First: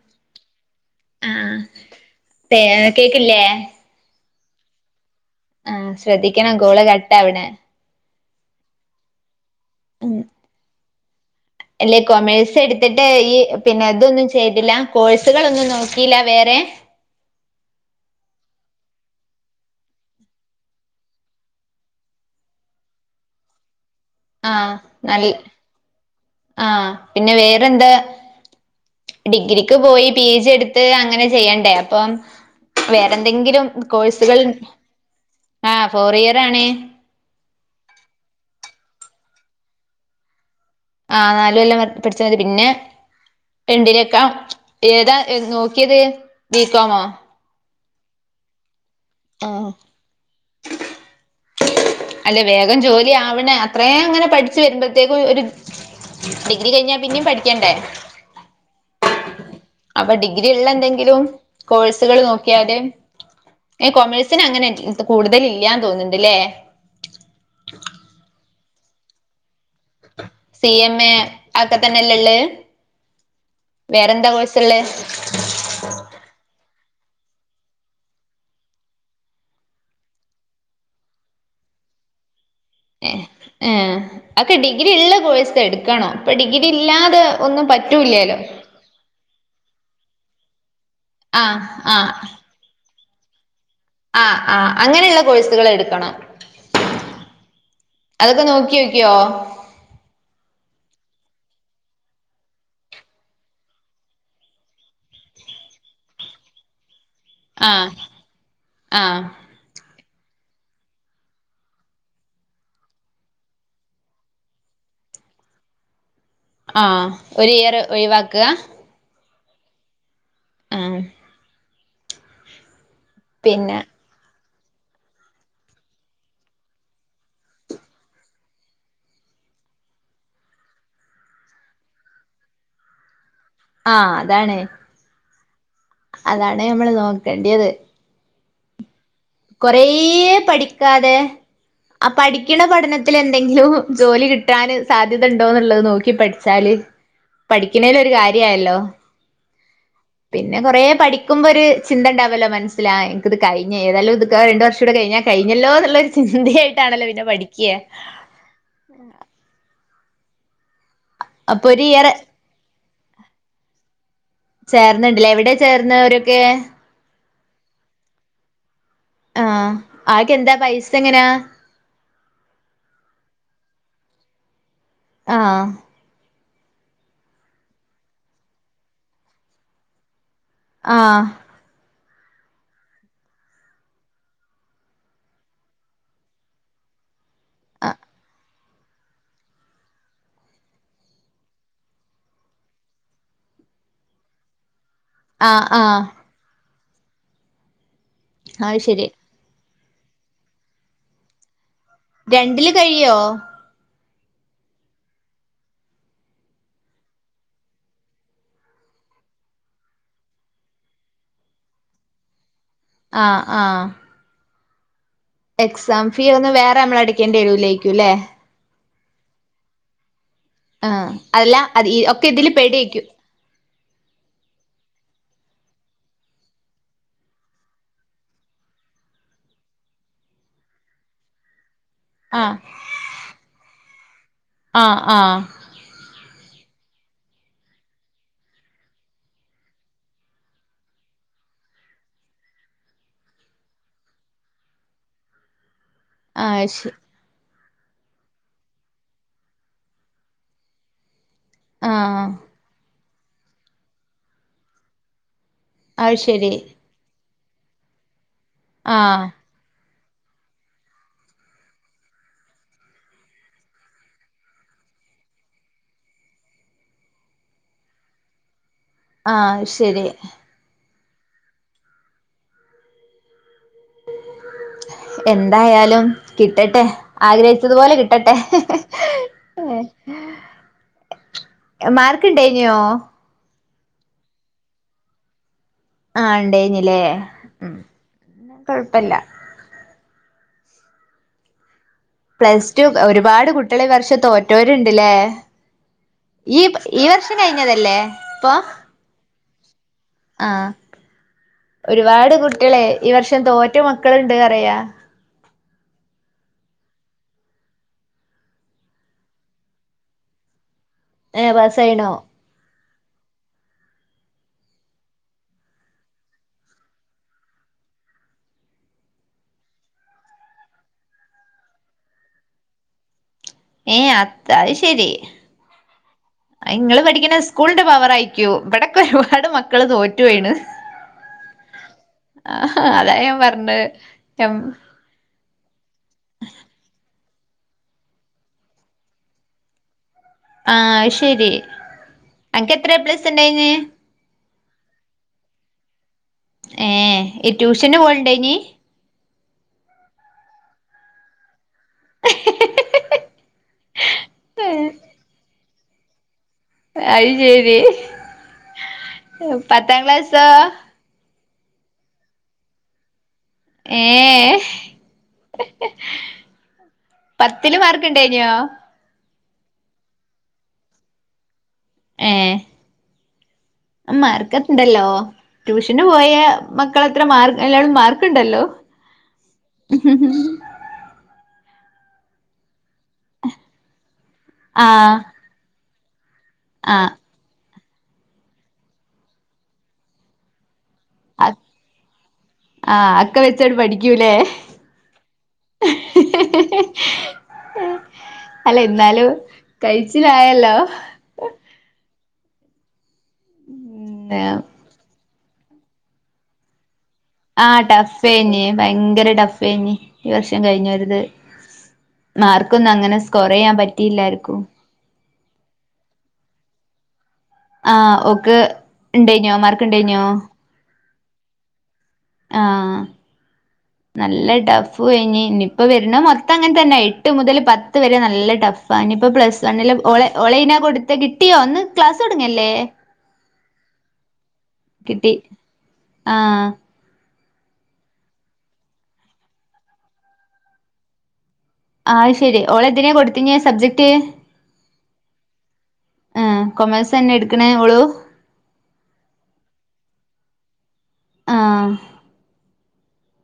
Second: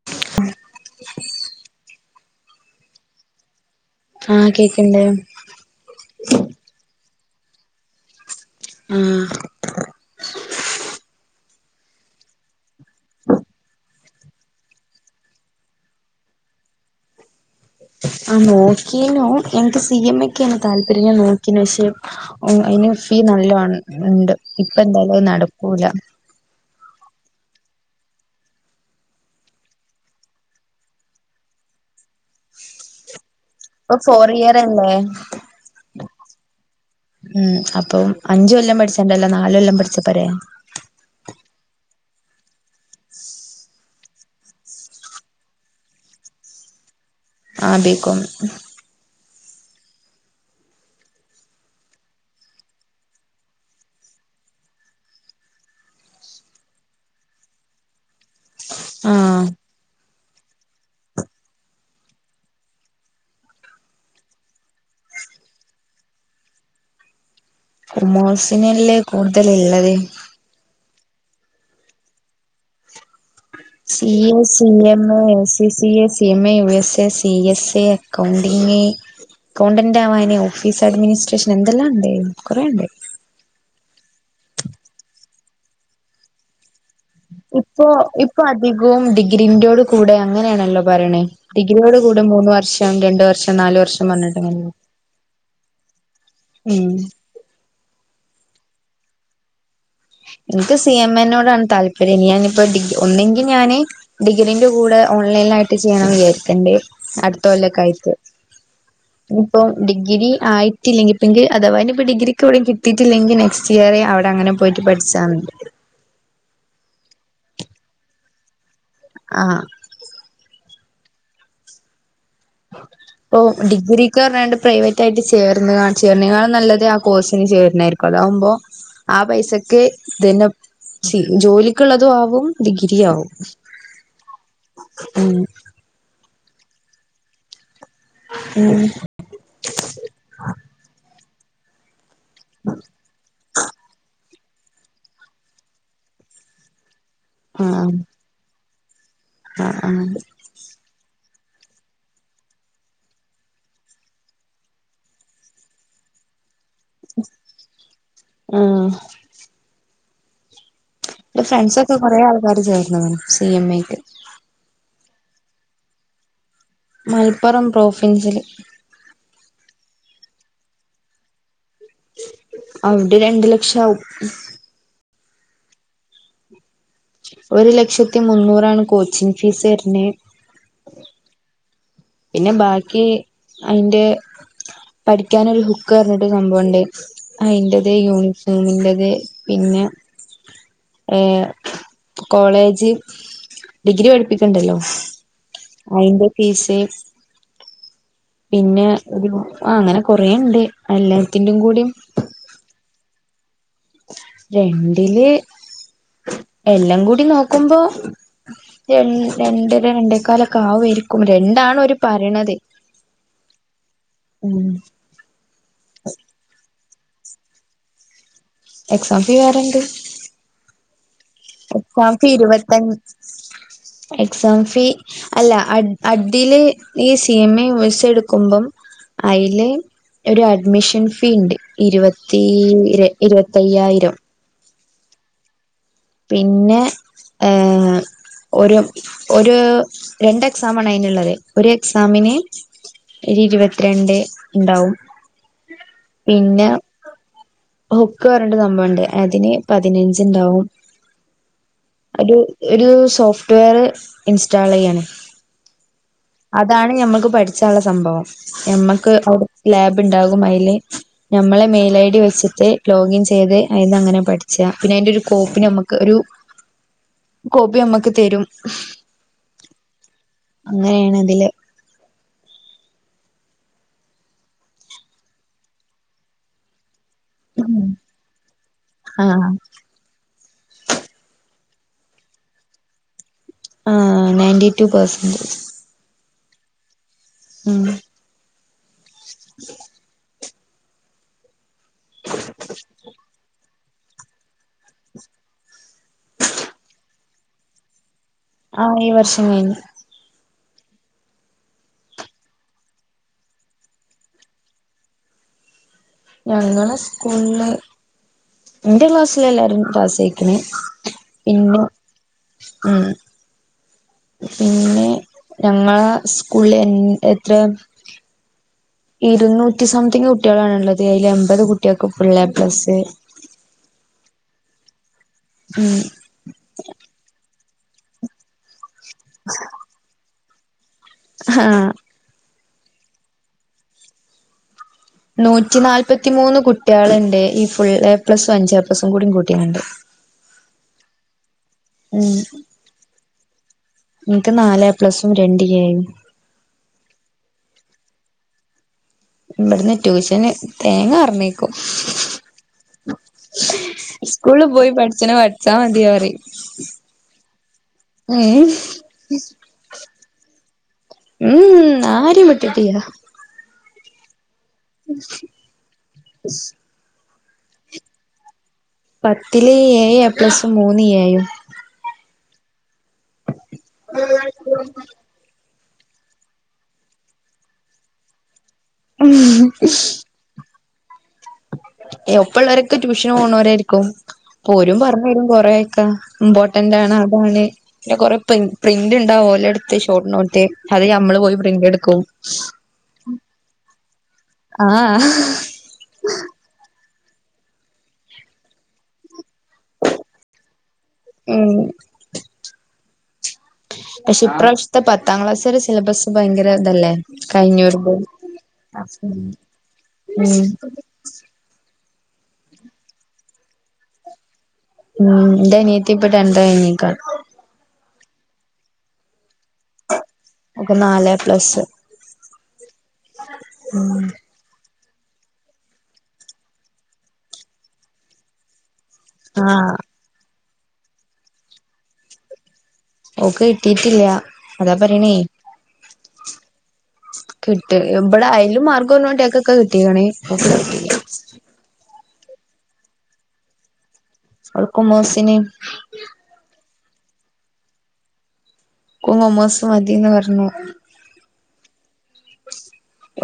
[inaudible] ആഹ് ആഹ് പേ കേക്ക്ല്ലേ ആഹ് കേക്ക്ണ്ട് ആഹ് ശ്രെദ്ധിക്കണം കോള് കട്ടാവ്ണെ ആഹ് ഉം അല്ലെ കൊമേഴ്സ് എടുത്തിട്ട് ഈ പിന്നെ ഇതൊന്നും ചെയ്തില്ല കോഴ്സുകളൊന്നും നോക്കില്ല വേറെ ആഹ് നോക്കീനു എനക്ക് സി എം എ ക്കാണ് താല്പര്യം ഞാൻ നോക്കീനു പക്ഷെ ഉം ഇന് ഫീ നല്ലണം ഉണ്ട് ആഹ് ഇപ്പന്തായാലും അത് നൽ നടക്കൂല ആഹ് പിന്നെ വേറെന്ത് ഡിഗ്രിക്ക് പോയി പി ജി എടുത്ത് അങ്ങനെ ചെയ്യണ്ടേ അപ്പം വേറെന്തെങ്കിലും ഇപ്പൊ ഫോർ കോഴ്സുകൾ ഇയർ അല്ലേ ആ ഫോർ ഇയർ ആണേ ഉം അപ്പം അഞ്ച് കൊല്ലം പഠിച്ചണ്ടല്ലോ നാല് കൊല്ലം പഠിച്ച പോരെ ആഹ് നാല് കൊല്ലം പടിച്ചാ മതി പിന്നെ [inaudible] രണ്ടിലേക്കാ ഏതാ എ നോക്കിയത് ബീക്കോമോ ആഹ് ബീക്കോം ആഹ് [unintelligible] അല്ലെ വേഗം ജോലി ആവണ അത്രയും അങ്ങനെ പഠിച്ചു വരുമ്പോഴ്ത്തേക്കും ഇവര് ഡിഗ്രി കഴിഞ്ഞാ പിന്നിം പഠിക്കണ്ടേ ആഹ് അപ്പൊ ഡിഗ്രിയുള്ള എന്തെങ്കിലും കോഴ്സുകള് നോക്കിയാല് ഏ കൊമേഴ്സിനങ്ങനെ റ്റിദ് കൂടുതലില്ലാന്ന് തോന്നുന്നുണ്ടല്ലേ കൊമോഴ്സിനല്ലേ കൂടുതലിള്ളത് സി എം എ അതക്കെ തന്നെല്ള്ള് സി എ സി ഉള്ളേ M A A C C C A C M A U S A C S A accounting accountant ആവാന് ഓഫീസ് അഡ്മിനിസ്ട്രേഷൻ എന്തെല്ലാണ്ട് കുറെണ്ട് എഹ് ഏ അക്കെ ഡിഗ്രിയുള്ള കോഴ്സ് എടുക്കണോ ഇപ്പൊ ഡിഗ്രി ഇല്ലാതെ ഒന്നും പറ്റൂല്ലല്ലോ കവും ഡിഗ്രീൻ്റോടു കൂടെ അങ്ങനെയാണല്ലോ പറയണേ ആ ആ ഡിഗ്രിയോട് കൂടെ മൂന്ന് വർഷം രണ്ട് വർഷം നാല് വർഷം പറഞ്ഞിട്ട് ആഹ് അങ്ങനെ ആഹ് അങ്ങനെയുള്ള കോഴ്സുകളെടുക്കണം ഉം അതൊക്കെ നോക്കിയോക്കിയോ എനിക്ക് സി എം എ നോടാണ് താല്പര്യം ഇനി ഞാനിപ്പോ ഡിഗ് ഒന്നിങ്കിൽ ഞാന് ഡിഗ്രിന്റെകൂടെ ഓൺലൈനിലായിട്ട് ചെയ്യണം വിചാരിക്കണ്ട് അടു ആ [unintelligible] ആ ഇപ്പം ഡിഗ്രിആയിട്ടില്ലെങ്കിപ്പനിക്ക് അഥവാ ഇനിപ്പ ഡിഗ്രിക്കിവിടെ കിട്ടിട്ടില്ലെങ്കിൽ നെക്‌സ്റ്റ് ഇയറെ അവിടങ്ങനെ പോയിട്ട് പഠിച്ചാ ആഹ് ഒരു ഇയർ ഒഴിവാക്ക്ക ആഹ് അഹ് ഇപ്പൊ പിന്നെ ഡിഗ്രി ഒക്കെ പറഞ്ഞാണ്ട് പ്രൈവറ്റ് ആയിട്ട് ചേർന്ന് ചേർന്നങ്ങാനും നല്ലത് ആ കോഴ്സിന് ചേരുന്നതായിരിക്കും അതാവുമ്പോ ആ പൈസക്ക് ഇതന്നെപ് ചീ ജോലിക്കുള്ളതും ആവും ഡിഗ്രിയു ആവും ആഹ് അതാണ് ഉം അതാണ് നമ്മള് നോക്കണ്ടിയത് ഉം കൊറേയ് പഠിക്കാതെ ആ ഹ് പഠിക്കണ പഠനത്തിലെന്തെങ്കിലും ജോലി കിട് കിട്ടാന് സാധ്യത ഉണ്ടോന്നുള്ളത് നോക്കി പഠിച്ചാല് ആഹ് പഠിക്കുന്നേല് ഒരു കാര്യയല്ലോ ആഹ് ആഹ് [unintelligible] പിന്നെ കുറേ പഠിക്കുമ്പോ ഒരു ചിന്ത ഉണ്ടാവല്ലോ മനസ്സില് ആഹ് എനിക്ക് ഇത് കഴിഞ്ഞ് ഏതായാലും ഇത് രണ്ട് വർഷുടെ കഴിഞ്ഞാ കഴിഞ്ഞല്ലോന്നുള്ളരു ചിന്തയായിട്ടാണല്ലോ പിന്നെ പഠിക്യാ ഉം എന്റെ അപ്പൊ ഫ്രണ്ട്സ് ഒരു ഒക്കെ ഇയർ കൊറേ ആൾക്കാര് ചേർന്നതാണ് സി എം എ ക്ക് ചേർന്നണ്ടില്ലേ എവടെയാ ചേർന്നേ അവരൊക്കെ. മലപ്പുറം പ്രോഫിൻസില് ആ ആക്കെന്താ പൈസ എങ്ങനാ? അവിടെ രണ്ടു ലക്ഷം ആവും ആഹ് ഒരു ലക്ഷത്തി മുന്നൂറാണ് കോച്ചിങ് ഫീസ് വര്ണേ ആഹ് പിന്നെ ബാക്കി അയിന്റെ പഠിക്കാനൊരു ഹുക്ക് പറഞ്ഞിട്ട് സംഭവൊണ്ടായി. അയിന്റത് യൂണിഫോമിന്റത് പിന്നാ ഏഹ് കോളേജ് ഡിഗ്രി പഠിപ്പിക്കണ്ടല്ലോ. ആഹ് ആഹ് അയിന്റെ ഫീസ് അത് പിന്നെ ശരി ഒരു അങ്ങനെ കൊറേയുണ്ട്. എല്ലാത്തിന്റെയും കൂടിയും രണ്ടില് കഴിയോ? രണ്ടില് എല്ലാം കൂടി നോക്കുമ്പോ രണ്ട് രണ്ടര രണ്ടേക്കാലൊക്കെ ആവുവായിരിക്കും രണ്ടാണ് ഓരു പറയണത്. ആഹ് ആഹ് ഉം എക്സാം ഫീ ഒന്നും വേറെ നമ്മള് അടക്കേണ്ടിവരൂലായിക്കുംലേ? എക്സാം ഫീ വേറെയുണ്ട് ആ അതെല്ലാം അതി ഒക്കെ ഫീ ഇതില് ഇരുപത്തഞ് പെടുവായിരിക്കും. എക്സാം ഫീ അല്ല അ അഡ്ഡില് ഈ C. M. A U. S. A ഇട്ക്കുമ്പം അയില് ഒരു അഡ്മിഷൻ ഫീ ഇണ്ട് ഇരുപത്തി ആഹ് തീ ഇരുപത്തയ്യായിരം. ആഹ് ആഹ് പിന്നെ ഏഹ് ഒരു ഒരു രണ്ട് എക്സാമാണതിനുള്ളത് ഒരു എക്സാമിന് ഒരു ഇരുപത്തിരണ്ട് ഇണ്ടാവും ആ പിന്നെ ശരി ഹുക്ക് പറഞ്ഞോണ്ട് സംഭവുണ്ട് അതിന് പതിനഞ്ച് ഇണ്ടാവും ആഹ് ഒരു ഒരു സോഫ്റ്റ്‌വെയർ ഇൻസ്റ്റാൾ ചെയ്യാണ്. ആഴ്ശ അതാണ് ഞമ്മക്ക് പഠിച്ചാനുള്ള സംഭവം. ഞമ്മക്ക് ആഹ് അവിടെ ലാബ് ഉണ്ടാകും അതില് ഞമ്മളെ മെയിൽ ഐ ഡി വെച്ചിട്ട് ലോഗിൻ ചെയ്ത് അതിന്ന് അങ്ങനെ പഠിച്ച പിന്നെ അതിന്റെ ഒരു കോപ്പി നമുക്ക് ഒരു കോപ്പി നമ്മുക്ക് തരും ആ ഹ്ശരി. അങ്ങനെയാണ് ഇതില് എന്തായാലും കിട്ടട്ടെ. ആഗ്രഹിച്ചതുപോലെ കിട്ടട്ടെ. ആഹ് ഉം മാർക്കുണ്ടായിനോ? ആ നയന്റ്റി ടു പെർസെന്റേജ് ആഹ് ഉണ്ടായിഞ്ഞില്ലേ ഉം പിന്ന കൊഴപ്പില്ല പ്ലസ് ടു ഒരുപാട് കുട്ടികളി വർഷ തോറ്റോരുണ്ടില്ലേ ഈ ഈ വർഷം കഴിഞ്ഞതല്ലേ ഇപ്പൊ ആഹ്. ഈ വർഷംകഴിഞ്ഞ്. ആഹ് ഒരുപാട് കുട്ടിളെ ഈ വർഷം തോറ്റ മക്കള്ണ്ട് പറയാ. ഞങ്ങളെ സ്കൂളള് ഇന്റെ ക്ലാസില് എല്ലാരും പാസായിക്ക്ണ്. ഏഹ് പിന്നെ? പാസ്സായിണോ ഉം. പിന്നെ. ഞങ്ങളാ സ്കൂള്ള് എൻ എത്രെ ഇരുന്നൂറ്റി സംതിങ്ങ് കുട്ടികളാണ്ള്ളത് അയില് എൺമ്പത് കുട്ട്യേൾക്ക് ഫുള്ള് എപ്ലസ്സ്. ഏ, അത അയ് ശരി. ഉം. അയിങ്ങള് പഠിക്ക്ണ സ്കൂൾന്റെ പവർ ആയിരിക്കും. ഇവിടൊക്കെ [unintelligible] ഒരുപാട് മക്കള് തോറ്റ് വീണ്. [unintelligible] ആഹ, അതാ ഞാൻ പറഞ്ഞയ് എം. നൂറ്റി നാല്പ്പത്തിമൂന്ന് കുട്ട്യേള്ണ്ട്. ഈ ഫുൾ എ പ്ലസും അഞ്ച് എ പ്ലസും കൂടി കൂട്ടി കാണ്ട്. ആ അയ് ശരി. ഉം, ഇൻക്ക് നാല് എ പ്ലസും രണ്ട് എയും. ഏ ഈ ട്യൂഷന് പോല്ണ്ടായിനി. ഇവിട്ന്ന് ട്യൂഷന് തേങ്ങ പർഞ്ഞയ് കൊ [inaudible] ഇസ്കൂൾള് പോയി പഠിച്ച്ണ പഠിച്ചാ മതി അറിം. അത് ശരി ഉം [unintelligible] പത്താം ക്ലാസോ. [unintelligible] ആരിം വിട്ടിട്ടില്ല. [unintelligible] പത്തില് മാർക്ക് ണ്ടായി ന്യോ പത്തില് ഏഴ് എ പ്ലസും മൂന്ന് എയും ഏ [unintelligible] മാർക്ക് ഒക്കെണ്ടല്ലോ. ട്യൂഷന് പോയ മക്കളത്ര മാർക്ക് എല്ല [unintelligible] മാർക്ക്ണ്ടല്ലോ. [unintelligible] ഏ, ഒപ്പ ഉള്ളരൊക്കെ ട്യൂഷന് പോണോരായിരിക്കും ആ ഓരും പറന്നെരും കൊറെയൊക്കെ. ആ ഇമ്പോട്ടന്റാണ് അതാണ് പിന്നെ കൊറെ പ്രിൻ പ്രിന്റ് ണ്ടാവും ഓലെട്ത്ത്. Short note. അത് നമ്മള് പോയി പ്രിന്റ് എടുക്കും. ആ, അക്കെ വെച്ചാണ്ട് പഠിക്കൂലേ. ആഹ് [unintelligible] [unintelligible] അല്ല ഇന്നാലും കഴിച്ചിലായല്ലോ. [unintelligible] പക്ഷെ ഇപ്രാവശ്യത്തെ പത്താം ക്ലാസാരെ സിലബസ് ഭയങ്കര തല്ലേ. ആ ടഫ് ഏനി. ഭയങ്കര ടഫ് ഏനി ഈ ഉം വർഷം കഴിഞ്ഞോരത്. മാർക്ക് ഒന്നും അങ്ങനെ സ്കോറെയ്യാൻ പറ്റിയില്ല ആർക്കും. ഉം, ഇന്റനിയത്തിപ്പ ടെൻത് കഴഞ്ഞിക്ക. ആ ഓക്ക് ഇണ്ടയ്ന്യോ? മാർക്ക്ണ്ടയ്ന്യോ? ഓക്ക് നാല് എ പ്ലസ്. ആ, നല്ല ടഫ് പ്പൊ ഴിഞ്ഞ്. ഇന്നിപ്പോ വര്ണെ മൊത്തം അങ്ങൻ തന്നെ. എട്ട് മുതല് പത്ത് വരെ നല്ല ടഫ്. പൈനിപ്പോ പ്ലസ് വണ്ണില് ആഹ് ഓള് ഓളൈനാ കൊടുത്തെ കിട്ടിയോ ഇന്ന് ക്ലാസ് തൊടങ്ങല്ലേ. ഓക്ക് കിട്ടീട്ടില്ല. അതാ പറീണേ. കിട്ടി ആഹ് കിട്ട് [unintelligible] ഇബടെ അയിലും മാർക്ക് കൊറഞ്ഞ കുട്ട്യേക്കൊക്കെ കിട്ടീക്ണ് [unintelligible] ആഹ് ശെരി. ഓള് എന്തിനെ കൊട്ത്തിനെ സബ്ജക്ട്. സ്കൂൾക്കും മുഹ്സിനിം ആ, കൊമേഴ്സന്നെ എട്ക്കണേ ഓളും. [unintelligible] കൊമോഴ്സ് മതിന്ന പറഞ്ഞു. ആ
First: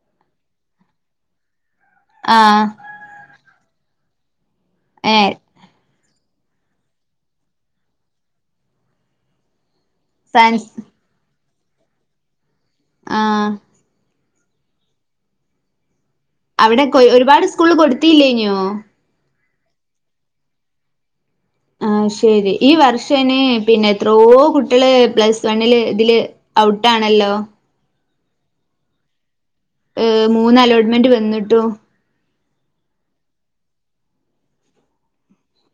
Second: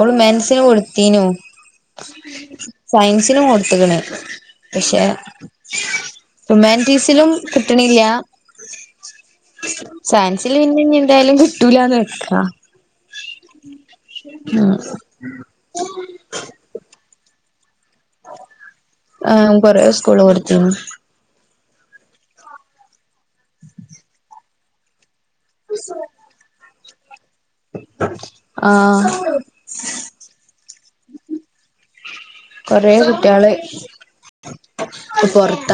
ഓള് മൻസിന് കൊട്ത്തീനു. ആഹ് സയൻസിനും കൊട്ത്ത്ക്ക്ണ് പക്ഷെ? ഏഹ് ഹ്യൂമാൻറ്റിസിലും കിട്ട്ണില്ല? സയൻസിൽ സയൻസ് പിന്നെ ഇനി എന്തായാലും കിട്ടൂലാന്ന് വെക്കാ. ആഹ് ഉം. അവിടൊക്കെ ഒരുപാട് സ്കൂളിലൊക്കെ കൊട്ത്തില്ലേന്യോ? ആഹ് കൊറേ സ്കൂള് കൊട്ത്തീണ് അഹ്ശെരി. ഈ വർഷയ്ന് പിന്നെ എത്രോ കുട്ട്യള് പ്ലസ് വണ്ണില് തില് ഔട്ടാണല്ലോ... ആഹ് അ്... മൂന്നലോട്ട്മെന്റ് വന്നിട്ടും കൊറേ കുട്ട്യാള് പ്പ പൊർത്ത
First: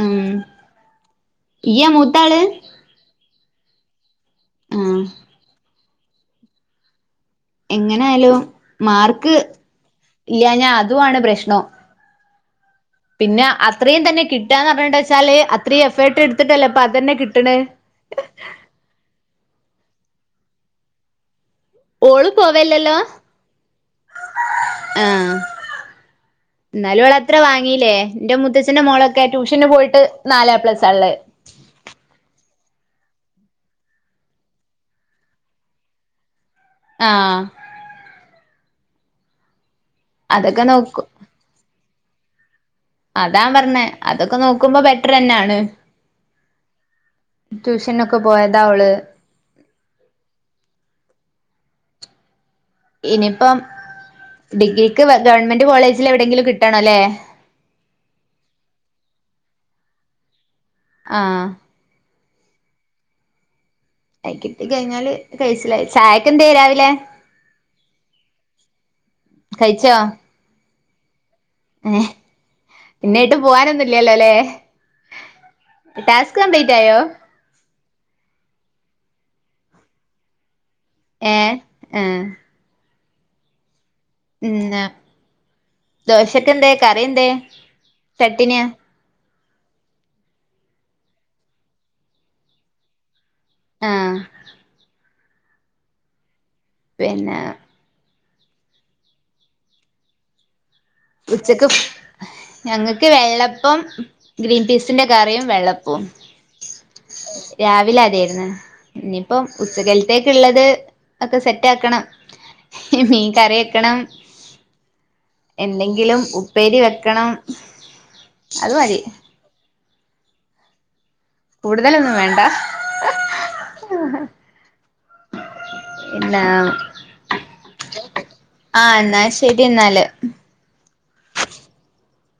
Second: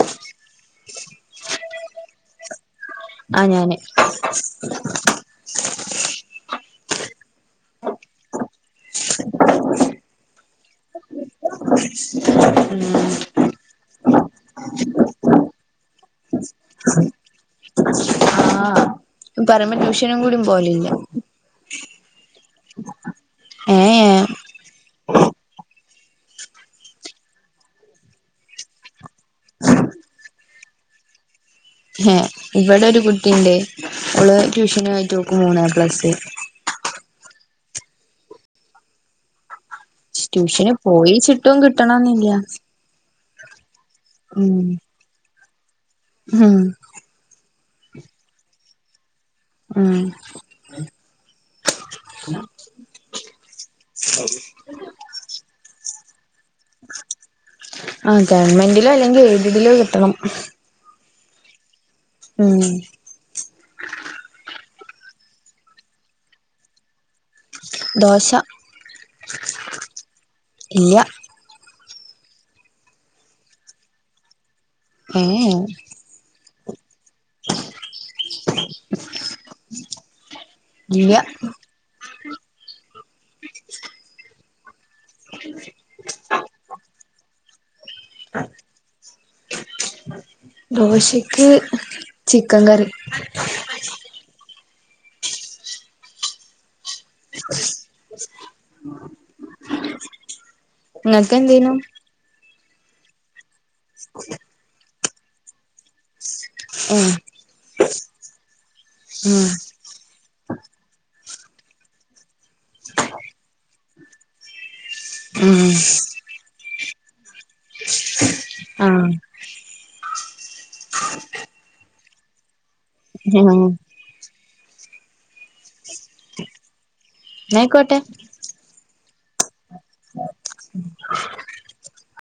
ഉം.. ഇയ്യ മൂത്താള് ആ... ഞാന് ആഹ് എങ്ങനായാലും മാർക്ക് ഇല്ലാഞ്ഞാ അതുആണ് പ്രശ്നം ഉം [inaudible] പിന്നെ അത്രീം തന്നെ കിട്ടാന്നർഞ്ഞണ്ടച്ചാല് അത്രീം എഫേർട്ട് ട്ത്തിട്ടല്ലേ ഇപ്പ അതന്നെ കിട്ടണ് ആ [inaudible] പറ്യുമ്പോ ട്യൂഷനും കൂടി പോവലില്യ ഓളും പോവെല്ലല്ലോ ഏ.. ഏ.. ആ ന്നാലു ഓളത്ര വാങ്ങീലേ.. ന്റെ മൂത്തച്ഛന്റെ മോളൊക് ക്കെ ട്യൂഷന് പോയിട്ട് നാല് എ പ്ലസാള്ളേ ഹെ ഇവടെ ഒരു കുട്ടിണ്ട്. ഓള് ട്യൂഷന് പോയിട്ട് ഓക്ക് മൂന്ന് എ പ്ലസ് ആഹ് അതൊക്കെ ട്യൂഷന് നോക്കും പോയിച്ചിട്ടും കിട്ടണെന്നില്യ അതാംപറഞ്ഞേ.. അതൊക്കെ നോക്കുമ്പോ ബെറ്ററന്നാണ് ഹ്‌മ്... ട്യൂഷന് ഒക്കെ പോയതാ ഓള് ഉം ഇനിയിപ്പം ഡിഗ്രിക്ക് വ ഗവൺമെന്റ് കോളേജിൽ എവിടെങ്കിലും കിട്ടണം ല്ലേ? ആ ഗവൺമെന്റിലോ അല്ലെങ്കിൽ എയ്ഡഡിലോ കിട്ടണം ആഹ് ഉം... കിട്ടി കയ്ഞ്ഞാല് കയ്ച്ചിലായി. ചായക്ക് എന്തേ രാവിലെ? ദോശ ഇല്യ ഏ പിന്നെ ഏട്ടും പോവാനൊന്നുല്യല്ലോ ലേ ഏ എ ടാസ്ക് കംപ്ലീറ്റായോ? [inaudible] ഇല്ല ആ ഇന്ന് ദോശക്കെന്തേ കറി എന്തേ? ചട്ടിനിയാ [inaudible] ദോശയ്ക്ക്, ചിക്കൻ കറി ആഹ് പിന്നെ നിങ്ങക്ക് ഉച്ചക്ക് എന്തേനു ഞങ്ങക്ക് വെള്ളപ്പം, ഗ്രീൻ പീസ് ത്തിന്റെ കറിയും വെള്ളപ്പവും ഉം... രാവിലെ അതേര്ന്ന് നിപ്പം ഉം ഉച്ചക്കൽത്തേക്ക്ള്ളത് ഒക്കെ സെറ്റാക്കണം മീൻ കറ്യക്കണം ഉം എന്തെങ്കിലും ഉപ്പേരി വെക്കണം. അത് ആ മതി [inaudible] കൂടുതലൊന്നും വേണ്ട ഉം അല്ലാ ന്നായിക്കോട്ടെ ആഹ് ന്നാ ശെരി എന്നാല് [inaudible]